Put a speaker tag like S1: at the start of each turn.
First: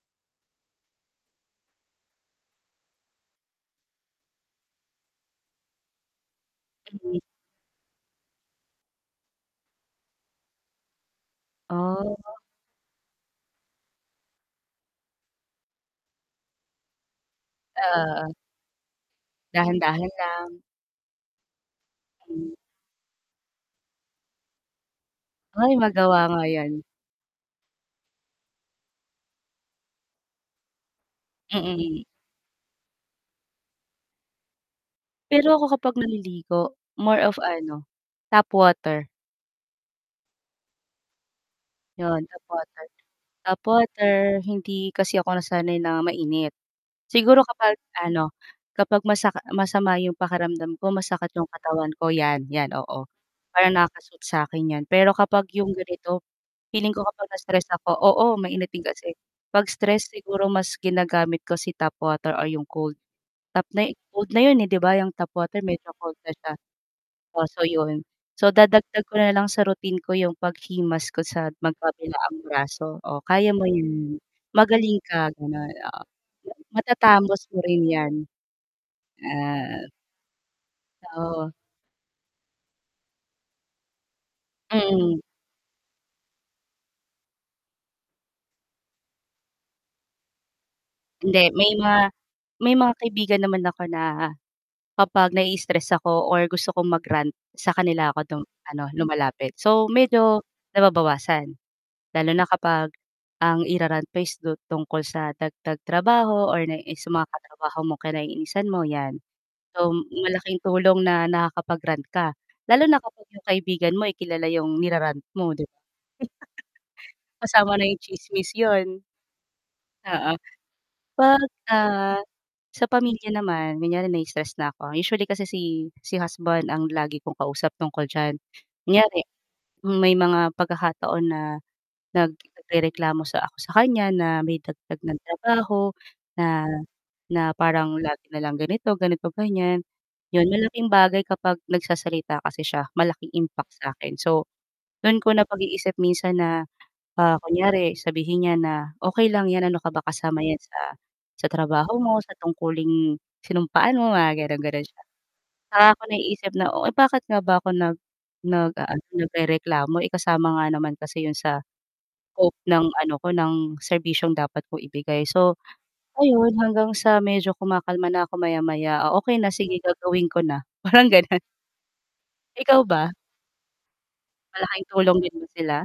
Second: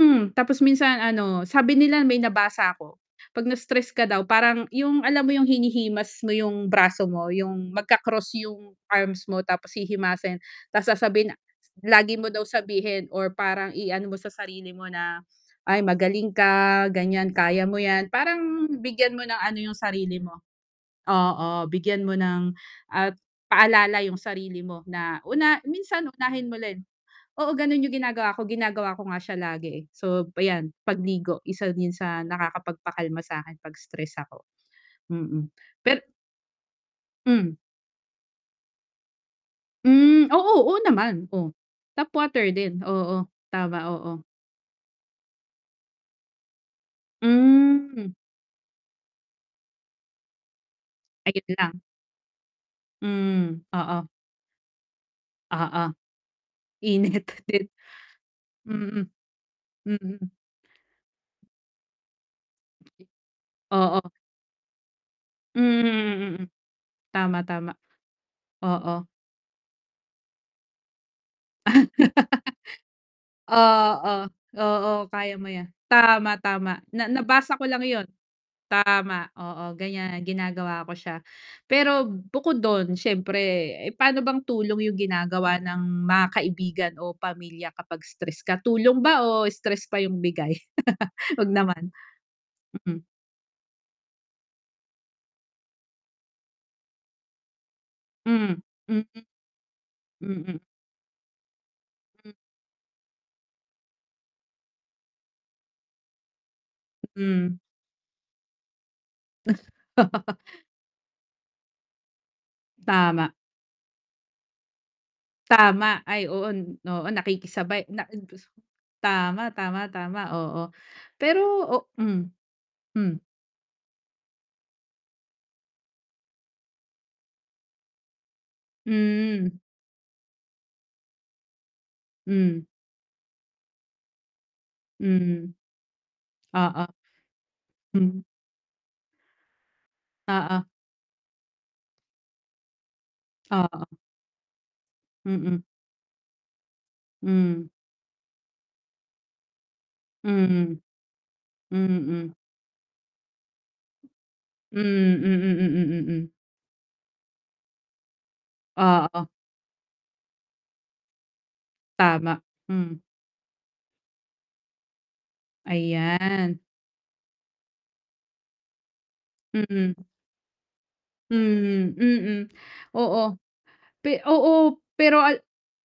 S1: Mm, tapos minsan ano sabi nila may nabasa ako 'pag na-stress ka daw, parang yung alam mo yung hinihimas mo yung braso
S2: Mhm.
S1: mo, yung magka-cross yung arms mo tapos hihimasin? Ta's sasabihin na lagi mo
S2: Ah.
S1: daw sabihin or parang i-ano mo sa sarili mo na, "Ay, magaling ka," ganyan, "kaya mo yan."
S2: Oo.
S1: parang bigyan mo ng ano yung
S2: Dahan-dahan
S1: sarili mo.
S2: lang.
S1: Oo, bigyan mo
S2: Hmm.
S1: ng at paalala yung sarili mo na, una
S2: Ay,
S1: minsan,
S2: magawa nga
S1: unahin mo
S2: 'yan.
S1: rin. Oo, ganun yung ginagawa ko, ginagawa ko nga siya lagi, eh. So, ayan pagligo, isa din yun
S2: Mm.
S1: sa nakakapagpakalma sakin 'pag stress ako, mm.
S2: Pero ako kapag
S1: Pe
S2: naliligo more of
S1: Hmm.
S2: ano, tap water.
S1: Hmm, oo, oo naman, oh? Tap
S2: 'Yon tap
S1: water din,
S2: water
S1: oo.
S2: tap
S1: Tama, oo.
S2: water, hindi kasi ako nasanay na mainit. Siguro kapag
S1: Hmm.
S2: ano, kapag masaka masama 'yong pakiramdam ko, masakit
S1: Ayun
S2: 'yong
S1: lang.
S2: katawan ko, 'yan, 'yan, oo.
S1: Hmm,
S2: Parang
S1: oo.
S2: nakaka-sooth sa akin 'yan pero kapag 'yong
S1: Oo.
S2: ganito, feeling ko
S1: Init
S2: kapag
S1: na din
S2: na-stress ako oo mainit din
S1: Mm.
S2: kasi. 'Pag stress
S1: Mm.
S2: siguro mas ginagamit ko si tap water or 'yong cold.
S1: [unintelligible]
S2: Tap na eh
S1: Oo.
S2: cold na 'yon, eh, 'di ba, yung tap
S1: Hmm,
S2: water medyo cold na
S1: mm.
S2: siya.
S1: Tama,
S2: Oh, so
S1: tama.
S2: yun. So dadagdag
S1: Oo.
S2: ko nalang sa routine ko yung paghimas ko sa magkabilaang braso. "Oh, kaya mo
S1: Oo.
S2: yan.
S1: Oo,
S2: Magaling ka."
S1: kaya mo
S2: ganon,
S1: yan.
S2: oo.
S1: Tama,
S2: Yan,
S1: tama! Na
S2: "Matatapos
S1: nabasa
S2: mo
S1: ko lang
S2: rin
S1: yun.
S2: yan."
S1: Tama, oo
S2: At
S1: ganyan, ginagawa ko siya.
S2: Oo.
S1: Pero bukod dun siyempre, eh, paano bang tulong yung
S2: Mm.
S1: ginagawa ng mga kaibigan o pamilya kapag stress ka? Tulong ba o stress pa yung bigay?
S2: Hindi
S1: Huwag
S2: may
S1: naman.
S2: mga may mga
S1: Hmm.
S2: kaibigan naman ako na kapag nai-istress ako or gusto kong mag-rant sa kanila ako dum
S1: Hmm,
S2: ano
S1: mm.
S2: lumalapit. So medyo
S1: Mm.
S2: nababawasan
S1: Hmm.
S2: lalo na kapag ang ira-rant pa is du tungkol sa dagdag trabaho or naiinis sa mga
S1: Hmm.
S2: katrabaho mo, kinaiinisan mo, 'yan. So malaking tulong na nakakapag-rant ka. Lalo na kapag
S1: Tama.
S2: yung kaibigan mo, eh, kilala 'yong nira-rant mo, 'di ba?
S1: Tama. Ay, oo n oo,
S2: Kasama na
S1: nakikisabay
S2: yung
S1: na in buso
S2: tsismis yun.
S1: tama, tama, tama,
S2: Oo.
S1: oo. Pero
S2: 'Pag,
S1: o hmm?
S2: ah, sa
S1: Hmm.
S2: pamilya naman, kunyari nai-stress na ako, usually kasi si si husband ang lagi kong kausap tungkol diyan. Kunyari
S1: Hmm.
S2: may mga pagkakataon na nag
S1: Hmm.
S2: nagrereklamo sa ako sa kanya na may dagdag ng
S1: Hmm.
S2: trabaho na
S1: Oo.
S2: na parang
S1: Hmm.
S2: lagi nalang ganito, ganito-ganyan. 'Yon,
S1: Oo.
S2: malaking bagay kapag nagsasalita kasi siya, malaking impact sa
S1: Oo.
S2: akin. So dun ko
S1: Mm.
S2: napag-iisip minsan na, ah,
S1: Hmm.
S2: kunyari, sabihin niya na, "Okey lang 'yan, ano ka ba kasama 'yan
S1: Mm.
S2: sa sa trabaho mo,
S1: Mm.
S2: sa tungkuling, sinumpaan mo." Mga
S1: Hmm,
S2: gano'n-gano'n siya.
S1: mm,
S2: Saka ko
S1: mm, mm.
S2: naiisip na, "Oh, eh, bakit nga ba ako nag nag-aano,
S1: Oo.
S2: nagrereklamo, eh, kasama nga naman kasi 'yon sa,
S1: Tama,
S2: scope ng
S1: hmm.
S2: ano ko ng serbisyong dapat kong ibigay." So, ayun
S1: Ayan.
S2: hanggang sa medyo kumakalma na ako maya-maya, "Ah, okey na, sige
S1: Mm.
S2: gagawin ko na," parang gano'n.
S1: Hmm, mm.
S2: Ikaw ba?
S1: Oo. Pe oo,
S2: Malaking tulong
S1: pero
S2: din
S1: al
S2: ba sila?